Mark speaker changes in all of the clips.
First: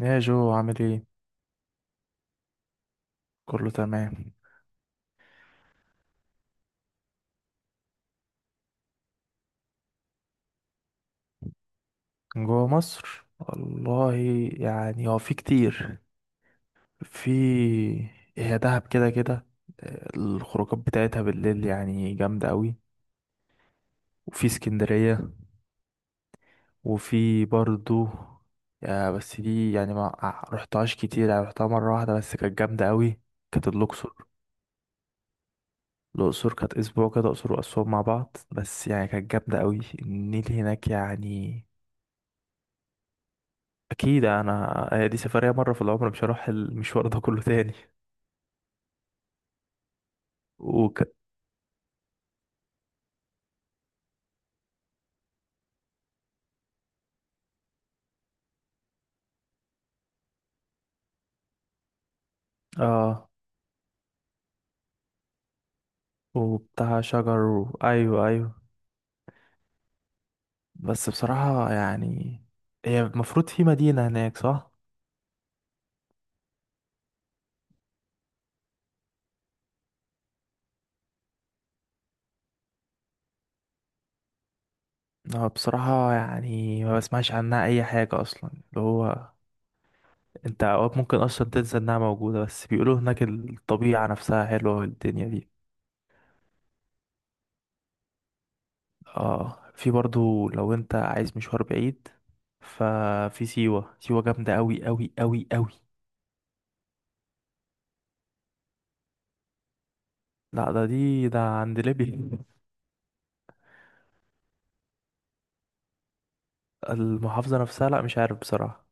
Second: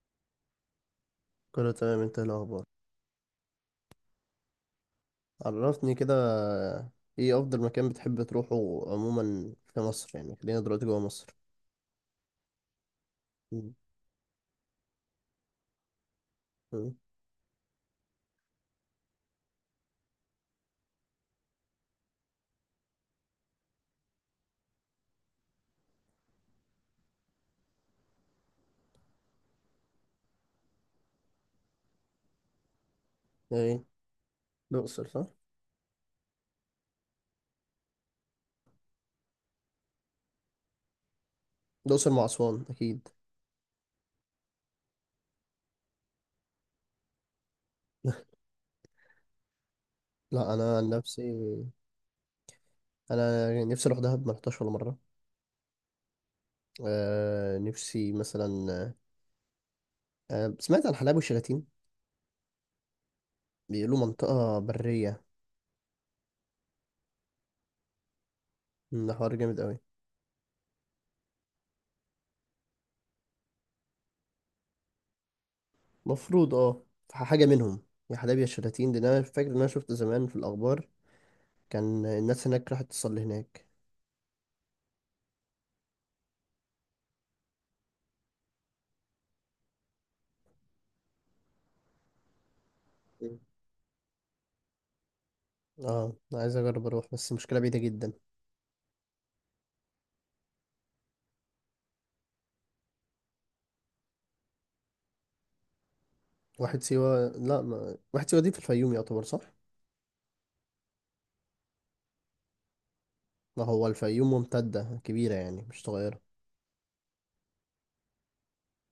Speaker 1: يا جو عامل ايه؟
Speaker 2: كله تمام. انت ايه الاخبار؟
Speaker 1: كله تمام.
Speaker 2: عرفني كده. ايه افضل مكان بتحب تروحه عموما في مصر؟ يعني خلينا دلوقتي جوه مصر.
Speaker 1: جوه مصر
Speaker 2: مم.
Speaker 1: والله، يعني هو في كتير.
Speaker 2: مم.
Speaker 1: في، هي دهب كده كده. الخروجات بتاعتها بالليل يعني جامدة قوي. وفي اسكندرية، وفي برضو. يا بس دي يعني ما ع- رحتهاش كتير، يعني رحتها مرة واحدة بس كانت جامدة قوي. كانت
Speaker 2: ايه؟
Speaker 1: الأقصر.
Speaker 2: الاقصر، صح.
Speaker 1: الأقصر كانت أسبوع كده، أقصر وأسوان مع بعض، بس يعني كانت جامدة قوي، النيل هناك يعني.
Speaker 2: الاقصر مع اسوان، اكيد.
Speaker 1: اكيد، انا هي دي سفريه مره في العمر، مش هروح المشوار ده كله تاني.
Speaker 2: لا، انا عن
Speaker 1: وك...
Speaker 2: نفسي. انا يعني نفسي اروح دهب، ما رحتهاش ولا مره. آه، نفسي مثلا. آه، سمعت عن حلايب وشلاتين.
Speaker 1: اه،
Speaker 2: بيقولوا منطقه بريه.
Speaker 1: وبتاع شجر ايوه ايوه.
Speaker 2: ده حوار جامد قوي.
Speaker 1: بس بصراحه يعني، هي المفروض في مدينه هناك صح.
Speaker 2: مفروض، اه. حاجه منهم. يا حلايب يا شلاتين، ده انا فاكر ان انا شفت زمان في الاخبار، كان الناس هناك راحت تصلي هناك.
Speaker 1: بصراحه يعني ما بسمعش عنها اي حاجه اصلا، اللي هو انت اوقات ممكن اصلا تنسى انها موجوده، بس بيقولوا هناك الطبيعه نفسها حلوه والدنيا دي.
Speaker 2: اه، أنا عايز اجرب اروح بس المشكله بعيده جدا.
Speaker 1: اه، في برضو لو انت عايز مشوار بعيد، ففي سيوه. سيوه جامده قوي قوي قوي قوي.
Speaker 2: واحد سيوه لا ما... واحد سيوه دي في الفيوم يعتبر، صح؟
Speaker 1: لا، ده عند ليبيا.
Speaker 2: ما هو الفيوم ممتده كبيره يعني مش صغيره.
Speaker 1: المحافظة نفسها لا مش عارف بصراحة،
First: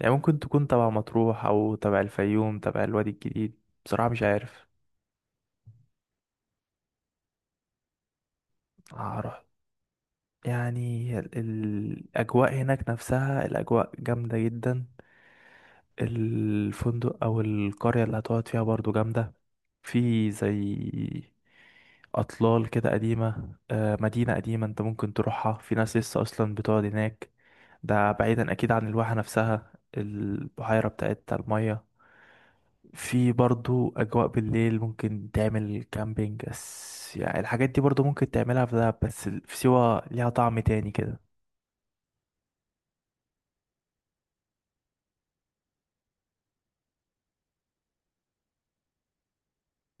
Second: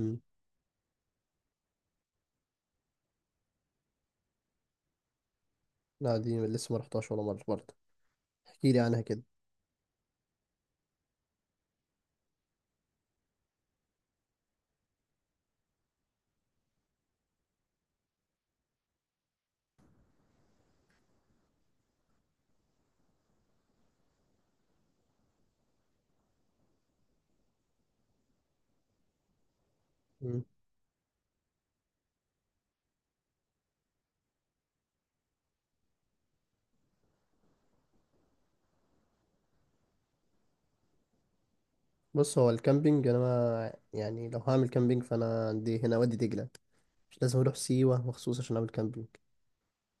Speaker 1: يعني ممكن تكون تبع مطروح أو تبع الفيوم تبع الوادي الجديد، بصراحة مش عارف.
Speaker 2: لا، دي لسه ما رحتهاش ولا مره برضه. احكي لي عنها كده.
Speaker 1: هروح. يعني الأجواء هناك نفسها الأجواء جامدة جدا. الفندق أو القرية اللي هتقعد فيها برضو جامدة. في زي أطلال كده قديمة، مدينة قديمة، أنت ممكن تروحها، في ناس لسه أصلا بتقعد هناك. ده بعيدا اكيد عن الواحة نفسها،
Speaker 2: امم.
Speaker 1: البحيرة بتاعت المية. في برضو اجواء بالليل ممكن تعمل كامبينج، بس يعني الحاجات دي برضو ممكن تعملها في دهب، بس في سيوة ليها طعم تاني كده.
Speaker 2: بص، هو الكامبينج انا ما... يعني لو هعمل كامبينج فانا عندي هنا وادي دجله. مش لازم اروح سيوه مخصوص عشان اعمل كامبينج.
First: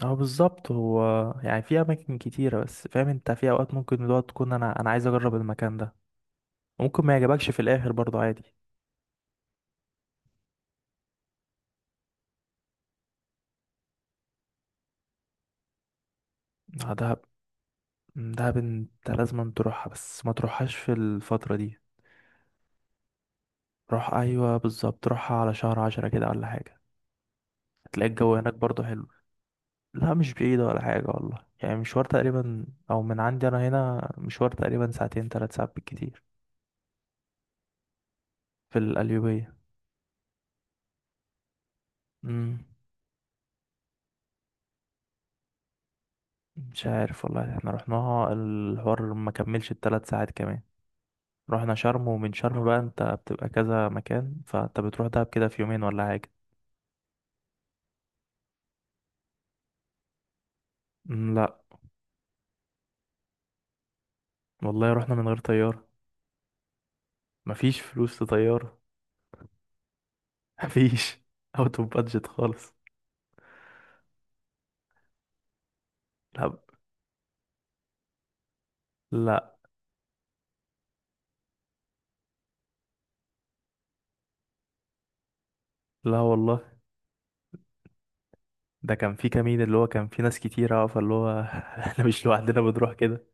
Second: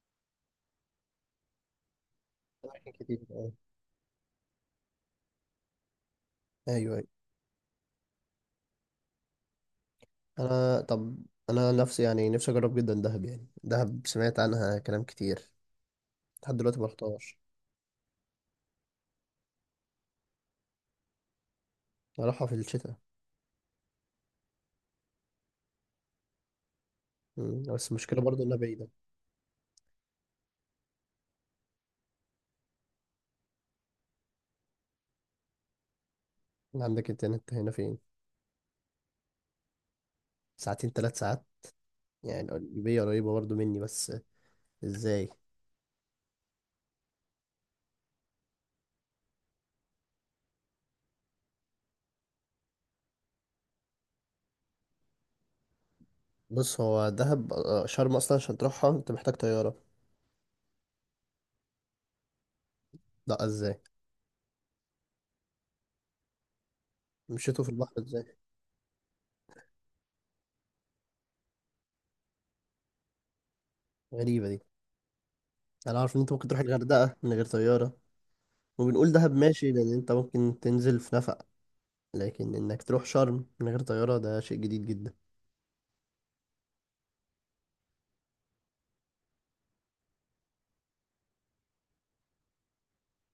Speaker 1: اه بالظبط هو، يعني في اماكن كتيرة، بس
Speaker 2: أماكن
Speaker 1: فاهم
Speaker 2: كتير
Speaker 1: انت في
Speaker 2: أوي.
Speaker 1: اوقات ممكن الوقت تكون انا عايز اجرب المكان ده.
Speaker 2: ايوه ايوه.
Speaker 1: ممكن ما يعجبكش في الاخر برضو عادي.
Speaker 2: طب انا نفسي اجرب جدا دهب، يعني دهب سمعت عنها كلام كتير. لحد دلوقتي ما
Speaker 1: دهب،
Speaker 2: رحتهاش.
Speaker 1: دهب انت لازم تروحها، بس ما تروحهاش في الفترة دي.
Speaker 2: اروحها في الشتاء.
Speaker 1: روح، ايوه بالظبط، روحها على شهر 10 كده ولا حاجة.
Speaker 2: مم. بس
Speaker 1: هتلاقي
Speaker 2: المشكلة
Speaker 1: الجو
Speaker 2: برضو
Speaker 1: هناك
Speaker 2: إنها
Speaker 1: برضو
Speaker 2: بعيدة.
Speaker 1: حلو. لا مش بعيدة ولا حاجة والله، يعني مشوار تقريبا، أو من عندي أنا هنا مشوار تقريبا ساعتين 3 ساعات بالكتير.
Speaker 2: عندك إنترنت هنا فين؟
Speaker 1: في القليوبية.
Speaker 2: ساعتين، ثلاث ساعات. يعني
Speaker 1: مم.
Speaker 2: القليوبية قريبة برضو مني بس. إزاي؟
Speaker 1: مش عارف والله، احنا رحناها الحوار ما كملش ال3 ساعات كمان. رحنا شرم، ومن شرم بقى انت بتبقى كذا مكان، فانت بتروح دهب كده في يومين ولا حاجة.
Speaker 2: بص، هو دهب، شرم أصلا عشان تروحها أنت محتاج طيارة.
Speaker 1: مم، لا
Speaker 2: لا، إزاي؟
Speaker 1: والله رحنا من غير طيارة.
Speaker 2: مشيتوا في
Speaker 1: مفيش
Speaker 2: البحر
Speaker 1: فلوس
Speaker 2: إزاي؟
Speaker 1: لطيارة. مفيش. اوت اوف بادجت خالص.
Speaker 2: غريبة دي. أنا عارف إن أنت ممكن
Speaker 1: لا،
Speaker 2: تروح الغردقة من غير طيارة. وبنقول دهب
Speaker 1: لا،
Speaker 2: ماشي لأن أنت ممكن تنزل في نفق. لكن إنك تروح شرم من غير طيارة، ده شيء جديد جدا.
Speaker 1: لا والله، ده كان في كمين، اللي هو كان في ناس كتيرة، فاللي هو احنا مش لوحدنا بنروح كده.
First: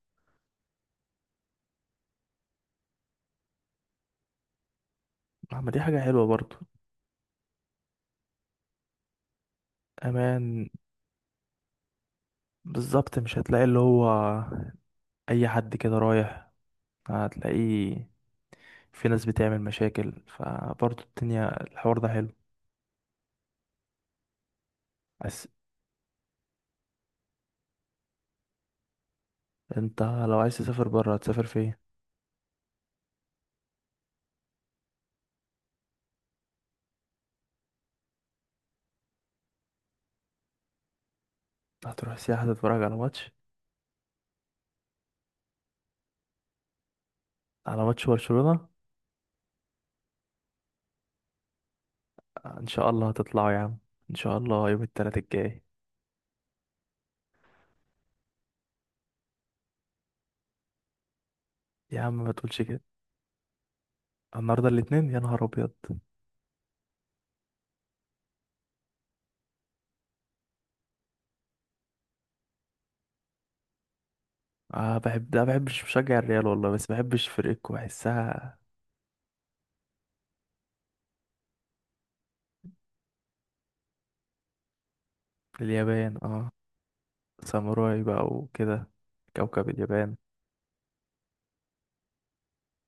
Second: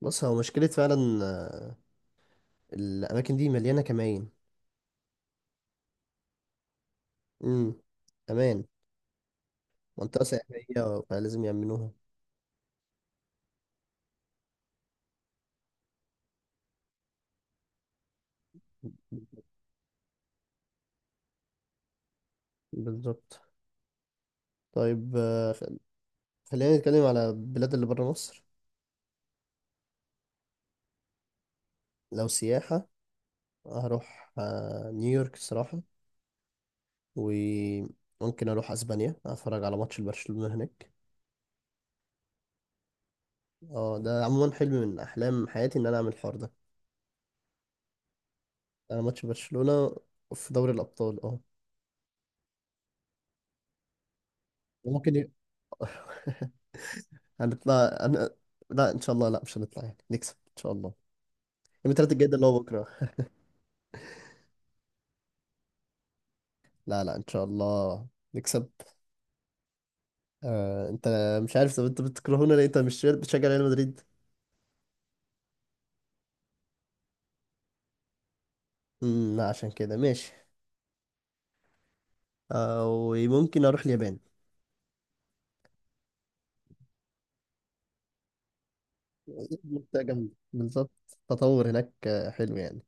Speaker 2: بص، هو مشكلة فعلا. آه. الأماكن دي مليانة كمائن.
Speaker 1: اما دي حاجة حلوة برضو.
Speaker 2: امم. أمان. منطقة
Speaker 1: امان.
Speaker 2: سياحية فلازم يأمنوها.
Speaker 1: بالظبط، مش هتلاقي اللي هو اي حد كده رايح هتلاقيه، في ناس بتعمل مشاكل، فبرضو الدنيا الحوار ده حلو.
Speaker 2: بالظبط. طيب،
Speaker 1: بس
Speaker 2: خلينا نتكلم على بلاد اللي بره مصر.
Speaker 1: انت لو عايز تسافر بره هتسافر فين؟
Speaker 2: لو سياحة، هروح نيويورك الصراحة. وممكن أروح أسبانيا أتفرج على ماتش البرشلونة هناك.
Speaker 1: هتروح سياحة تتفرج على ماتش؟
Speaker 2: اه، ده عموما حلم من أحلام حياتي إن أنا أعمل الحوار ده.
Speaker 1: على ماتش برشلونة؟
Speaker 2: أنا ماتش برشلونة في دوري الأبطال، اه.
Speaker 1: ان شاء الله هتطلعوا يا عم. ان شاء الله يوم
Speaker 2: ممكن
Speaker 1: التلات
Speaker 2: ي...
Speaker 1: الجاي.
Speaker 2: هنطلع أنا... لا، إن شاء الله، لا مش هنطلع، يعني نكسب إن شاء الله. يوم
Speaker 1: يا
Speaker 2: التلات
Speaker 1: عم
Speaker 2: الجاي
Speaker 1: ما
Speaker 2: ده اللي هو
Speaker 1: تقولش كده،
Speaker 2: بكرة.
Speaker 1: النهارده الاتنين، يا نهار ابيض.
Speaker 2: لا لا، إن شاء الله نكسب. آه، انت. مش عارف، طب انت بتكرهونا ليه؟ انت مش بتشجع ريال مدريد؟
Speaker 1: اه بحب، لا بحبش بشجع الريال والله، بس بحبش فرقتكم، بحسها.
Speaker 2: لا عشان كده ماشي. وممكن اروح اليابان.
Speaker 1: اليابان، اه. ساموراي بقى وكده، كوكب
Speaker 2: منطقة
Speaker 1: اليابان.
Speaker 2: جامدة بالظبط. تطور هناك، حلو يعني.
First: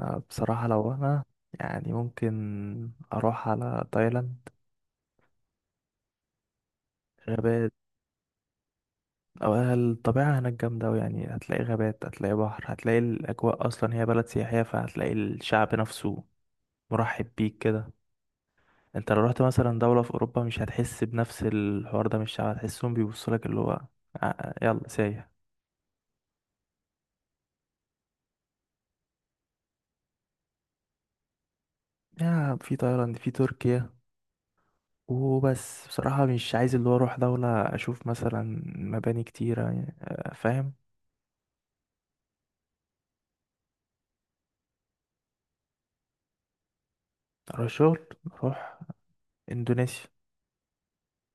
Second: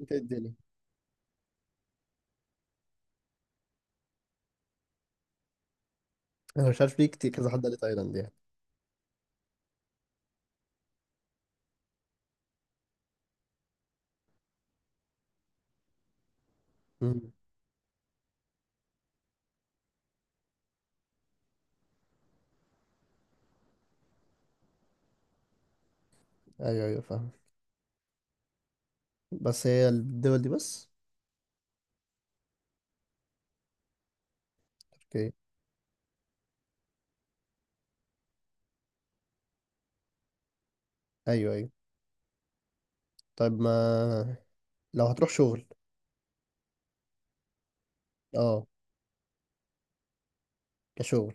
Speaker 2: انت إيه الدنيا؟
Speaker 1: بصراحة لو انا، يعني ممكن اروح على تايلاند.
Speaker 2: انا مش عارف ليه، كتير كذا حد قال
Speaker 1: غابات،
Speaker 2: لي تايلاند يعني.
Speaker 1: او الطبيعة هناك جامدة أوي، يعني هتلاقي غابات هتلاقي بحر، هتلاقي الاجواء اصلا، هي بلد سياحية، فهتلاقي الشعب نفسه مرحب
Speaker 2: امم.
Speaker 1: بيك كده. انت لو رحت مثلا دولة في اوروبا مش هتحس بنفس الحوار ده من الشعب، هتحسهم بيبصوا لك اللي هو يلا سايح.
Speaker 2: ايوه ايوه، فاهم. بس هي الدول دي بس.
Speaker 1: يا في تايلاند في تركيا،
Speaker 2: اوكي.
Speaker 1: وبس بصراحة مش عايز اللي هو أروح دولة أشوف مثلا مباني كتيرة يعني، فاهم.
Speaker 2: ايوه ايوه. طيب، ما لو هتروح شغل.
Speaker 1: أروح شغل،
Speaker 2: اه.
Speaker 1: أروح إندونيسيا.
Speaker 2: كشغل.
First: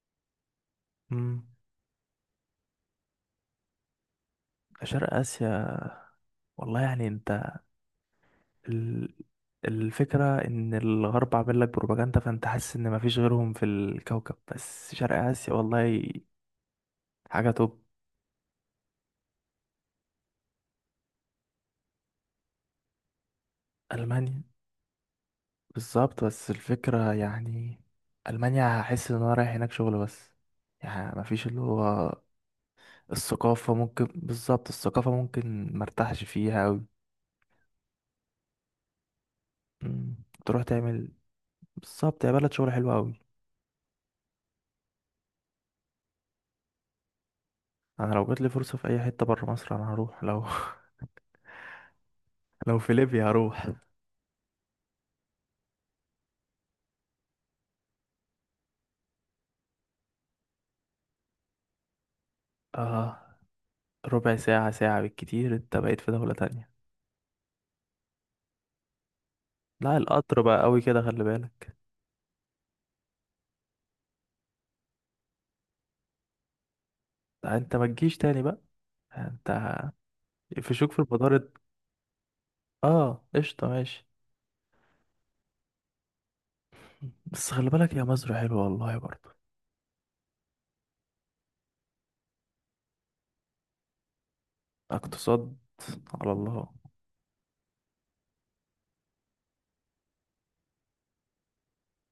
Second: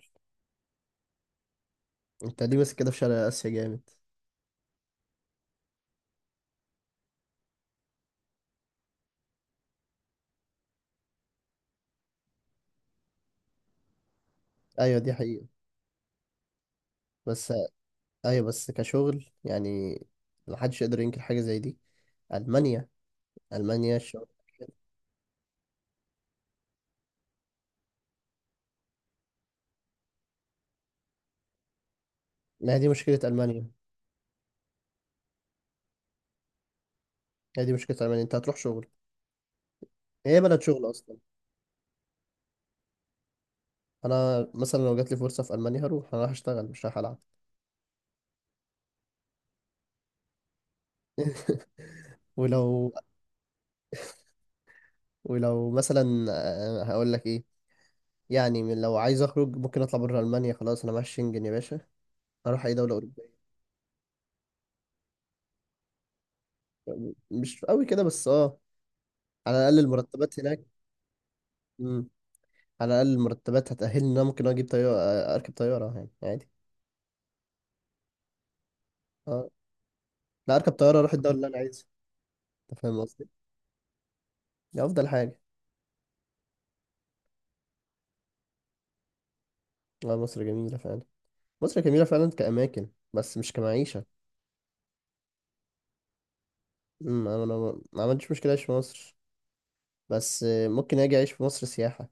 Speaker 1: مم.
Speaker 2: انت ليه بس كده في شرق اسيا جامد؟
Speaker 1: شرق آسيا والله، يعني أنت، ال- الفكرة إن الغرب عامل لك بروباجندا، فأنت حاسس إن مفيش غيرهم في الكوكب، بس
Speaker 2: ايوه، دي
Speaker 1: شرق
Speaker 2: حقيقة،
Speaker 1: آسيا والله حاجة
Speaker 2: بس.
Speaker 1: توب.
Speaker 2: ايوه، بس كشغل يعني. محدش يقدر ينكر حاجة زي دي. ألمانيا. ألمانيا الشغل.
Speaker 1: ألمانيا، بالظبط. بس الفكرة يعني ألمانيا هحس إن أنا رايح هناك شغل بس، يعني مفيش اللي هو
Speaker 2: ما هي دي مشكلة ألمانيا.
Speaker 1: الثقافة، ممكن بالظبط الثقافة ممكن مرتاحش فيها أوي.
Speaker 2: هي دي مشكلة ألمانيا، أنت هتروح شغل.
Speaker 1: مم.
Speaker 2: هي بلد
Speaker 1: تروح
Speaker 2: شغل
Speaker 1: تعمل،
Speaker 2: أصلا.
Speaker 1: بالظبط، يا بلد شغل حلو أوي.
Speaker 2: أنا مثلا لو جات لي فرصة في ألمانيا، هروح أنا رايح أشتغل مش رايح ألعب.
Speaker 1: أنا لو جاتلي فرصة في أي حتة برا مصر أنا هروح، لو لو
Speaker 2: ولو
Speaker 1: في ليبيا هروح.
Speaker 2: ولو مثلا هقول لك إيه. يعني لو عايز أخرج، ممكن أطلع بره ألمانيا، خلاص أنا معايا الشنجن يا باشا. أروح أي دولة أوروبية.
Speaker 1: اه، ربع ساعة ساعة بالكتير أنت بقيت في دولة تانية.
Speaker 2: مش قوي كده بس، أه. على الأقل
Speaker 1: لا
Speaker 2: المرتبات
Speaker 1: القطر بقى
Speaker 2: هناك.
Speaker 1: أوي كده، خلي بالك.
Speaker 2: مم. على الأقل المرتبات هتأهلني إن أنا ممكن أجيب طيارة. أركب طيارة يعني عادي.
Speaker 1: لا، أنت ما تجيش تاني بقى،
Speaker 2: أه.
Speaker 1: أنت
Speaker 2: لا، أركب
Speaker 1: يقفشوك
Speaker 2: طيارة
Speaker 1: في
Speaker 2: أروح الدولة
Speaker 1: المطار.
Speaker 2: اللي أنا عايزها. أنت فاهم
Speaker 1: اه
Speaker 2: قصدي؟
Speaker 1: قشطة ماشي.
Speaker 2: دي أفضل حاجة.
Speaker 1: بس خلي بالك، يا مصر حلوة والله برضه.
Speaker 2: لا، مصر جميلة فعلا. مصر جميلة فعلا كأماكن بس مش كمعيشة.
Speaker 1: اقتصاد، على الله.
Speaker 2: أنا ما عملتش مشكلة أعيش في مصر. بس ممكن أجي أعيش في مصر سياحة.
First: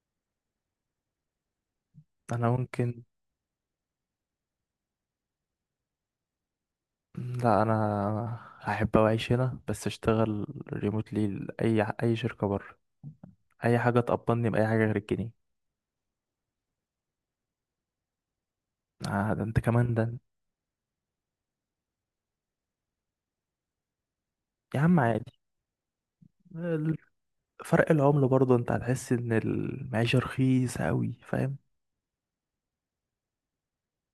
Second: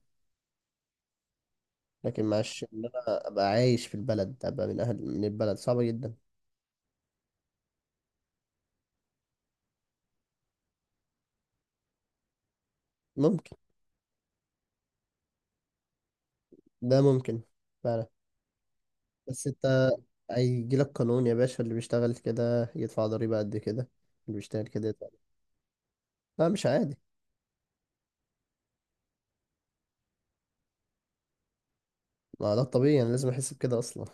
Speaker 2: لكن
Speaker 1: أنا
Speaker 2: معش إن
Speaker 1: ممكن،
Speaker 2: أنا أبقى عايش في البلد أبقى من أهل من البلد صعبة جدا.
Speaker 1: لا انا هحب اعيش هنا بس اشتغل ريموتلي لاي اي شركه بره.
Speaker 2: ممكن.
Speaker 1: اي حاجه تقبضني باي حاجه غير الجنيه.
Speaker 2: ده ممكن فعلا.
Speaker 1: آه ده
Speaker 2: بس
Speaker 1: انت
Speaker 2: أنت،
Speaker 1: كمان ده.
Speaker 2: هيجيلك قانون يا باشا، اللي بيشتغل كده يدفع ضريبة قد كده. اللي بيشتغل
Speaker 1: يا
Speaker 2: كده
Speaker 1: عم
Speaker 2: يدفع.
Speaker 1: عادي،
Speaker 2: لا، مش عادي.
Speaker 1: ال- فرق العمله برضه انت هتحس ان المعيشه رخيصه قوي، فاهم.
Speaker 2: ما ده الطبيعي، أنا لازم أحس بكده أصلا.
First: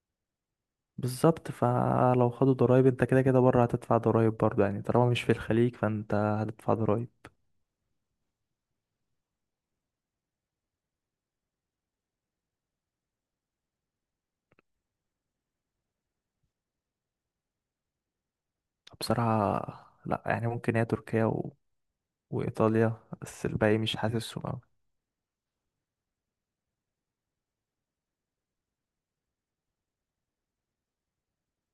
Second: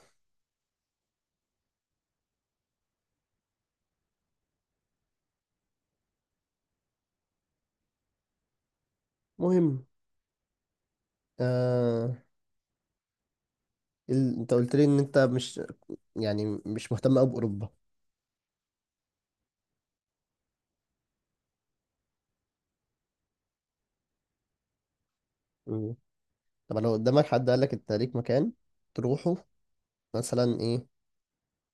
Speaker 1: بالظبط، فلو خدوا ضرايب انت كده كده بره هتدفع ضرايب برضه، يعني طالما مش في الخليج فانت هتدفع ضرايب.
Speaker 2: مهم. آه... أنت قلت لي إن أنت مش يعني مش مهتم أوي بأوروبا.
Speaker 1: بصراحه لا، يعني ممكن هي تركيا وايطاليا، بس الباقي مش حاسسهم.
Speaker 2: مم. طب لو قدامك حد قال لك انت ليك مكان تروحه، مثلا ايه،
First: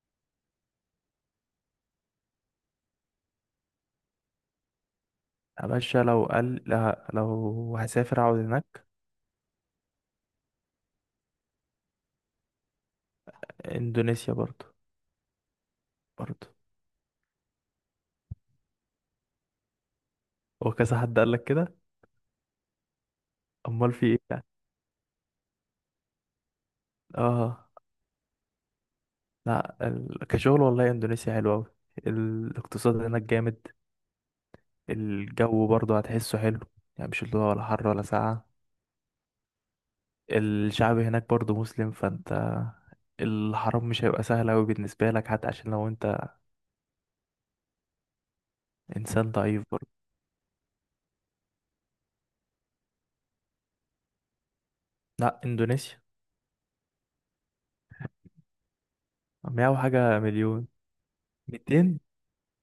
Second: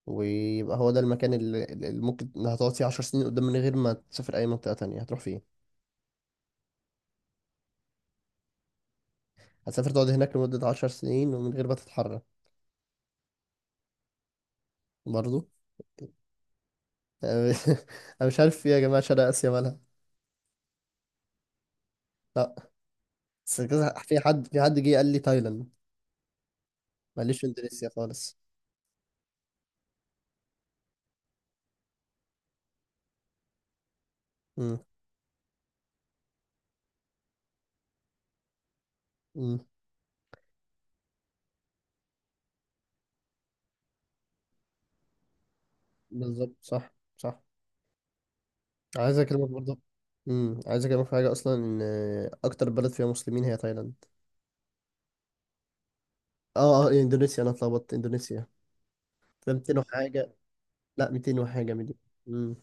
Speaker 2: ويبقى هو ده المكان اللي ممكن هتقعد فيه 10 سنين قدام من غير ما تسافر اي منطقة تانية، هتروح فين؟
Speaker 1: يا باشا لو قال، لا لو هسافر اقعد هناك.
Speaker 2: هتسافر تقعد هناك لمدة 10 سنين ومن غير ما تتحرك؟
Speaker 1: اندونيسيا برضو.
Speaker 2: برضه.
Speaker 1: برضو.
Speaker 2: انا مش عارف ايه يا جماعة، شرق اسيا مالها.
Speaker 1: هو كذا حد قال لك كده؟
Speaker 2: لا. بس
Speaker 1: امال
Speaker 2: كذا،
Speaker 1: في ايه
Speaker 2: في
Speaker 1: يعني؟
Speaker 2: حد في حد جه قال لي تايلاند. ماليش في
Speaker 1: اه.
Speaker 2: اندونيسيا خالص.
Speaker 1: لا ال... كشغل والله اندونيسيا حلوة اوي، الاقتصاد هناك جامد.
Speaker 2: امم.
Speaker 1: الجو برضو هتحسه حلو، يعني مش اللي هو ولا حر ولا ساقعة.
Speaker 2: امم.
Speaker 1: الشعب هناك برضو مسلم، فانت الحرام مش هيبقى سهل اوي بالنسبة لك، حتى عشان لو انت
Speaker 2: بالظبط، صح صح. عايز
Speaker 1: انسان
Speaker 2: اكلمك
Speaker 1: ضعيف
Speaker 2: برضه.
Speaker 1: برضو.
Speaker 2: عايز اكلمك في حاجة، اصلا ان اكتر بلد فيها مسلمين هي تايلاند.
Speaker 1: لا اندونيسيا
Speaker 2: اه اه، اندونيسيا، انا اتلخبطت، اندونيسيا. ده
Speaker 1: مية
Speaker 2: 200
Speaker 1: حاجة
Speaker 2: وحاجه.
Speaker 1: مليون
Speaker 2: لا، 200 وحاجه مليون.
Speaker 1: 200،
Speaker 2: امم.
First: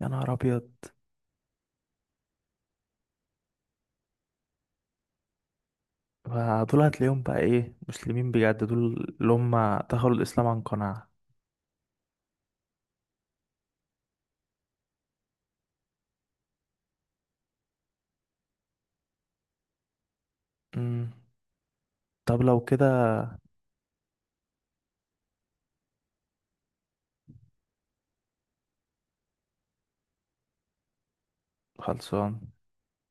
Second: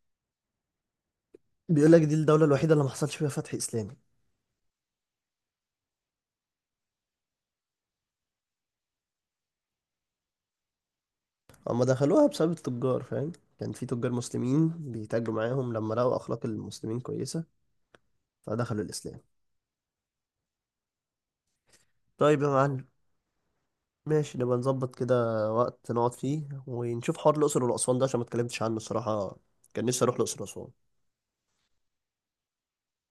Speaker 1: يا نهار ابيض.
Speaker 2: بيقول لك دي الدولة الوحيدة اللي ما حصلش فيها فتح إسلامي.
Speaker 1: فدول هتلاقيهم بقى ايه، مسلمين بجد، دول اللي هم دخلوا الإسلام عن قناعة.
Speaker 2: هما دخلوها بسبب التجار، فاهم. كان في تجار مسلمين بيتاجروا معاهم، لما لقوا اخلاق المسلمين كويسه فدخلوا الاسلام.
Speaker 1: مم.
Speaker 2: طيب
Speaker 1: طب
Speaker 2: يا
Speaker 1: لو
Speaker 2: معلم.
Speaker 1: كده،
Speaker 2: ماشي، نبقى نظبط كده وقت نقعد فيه ونشوف حوار الأقصر والأسوان ده عشان ما اتكلمتش عنه الصراحة. كان نفسي أروح الأقصر وأسوان.
Speaker 1: خلصان.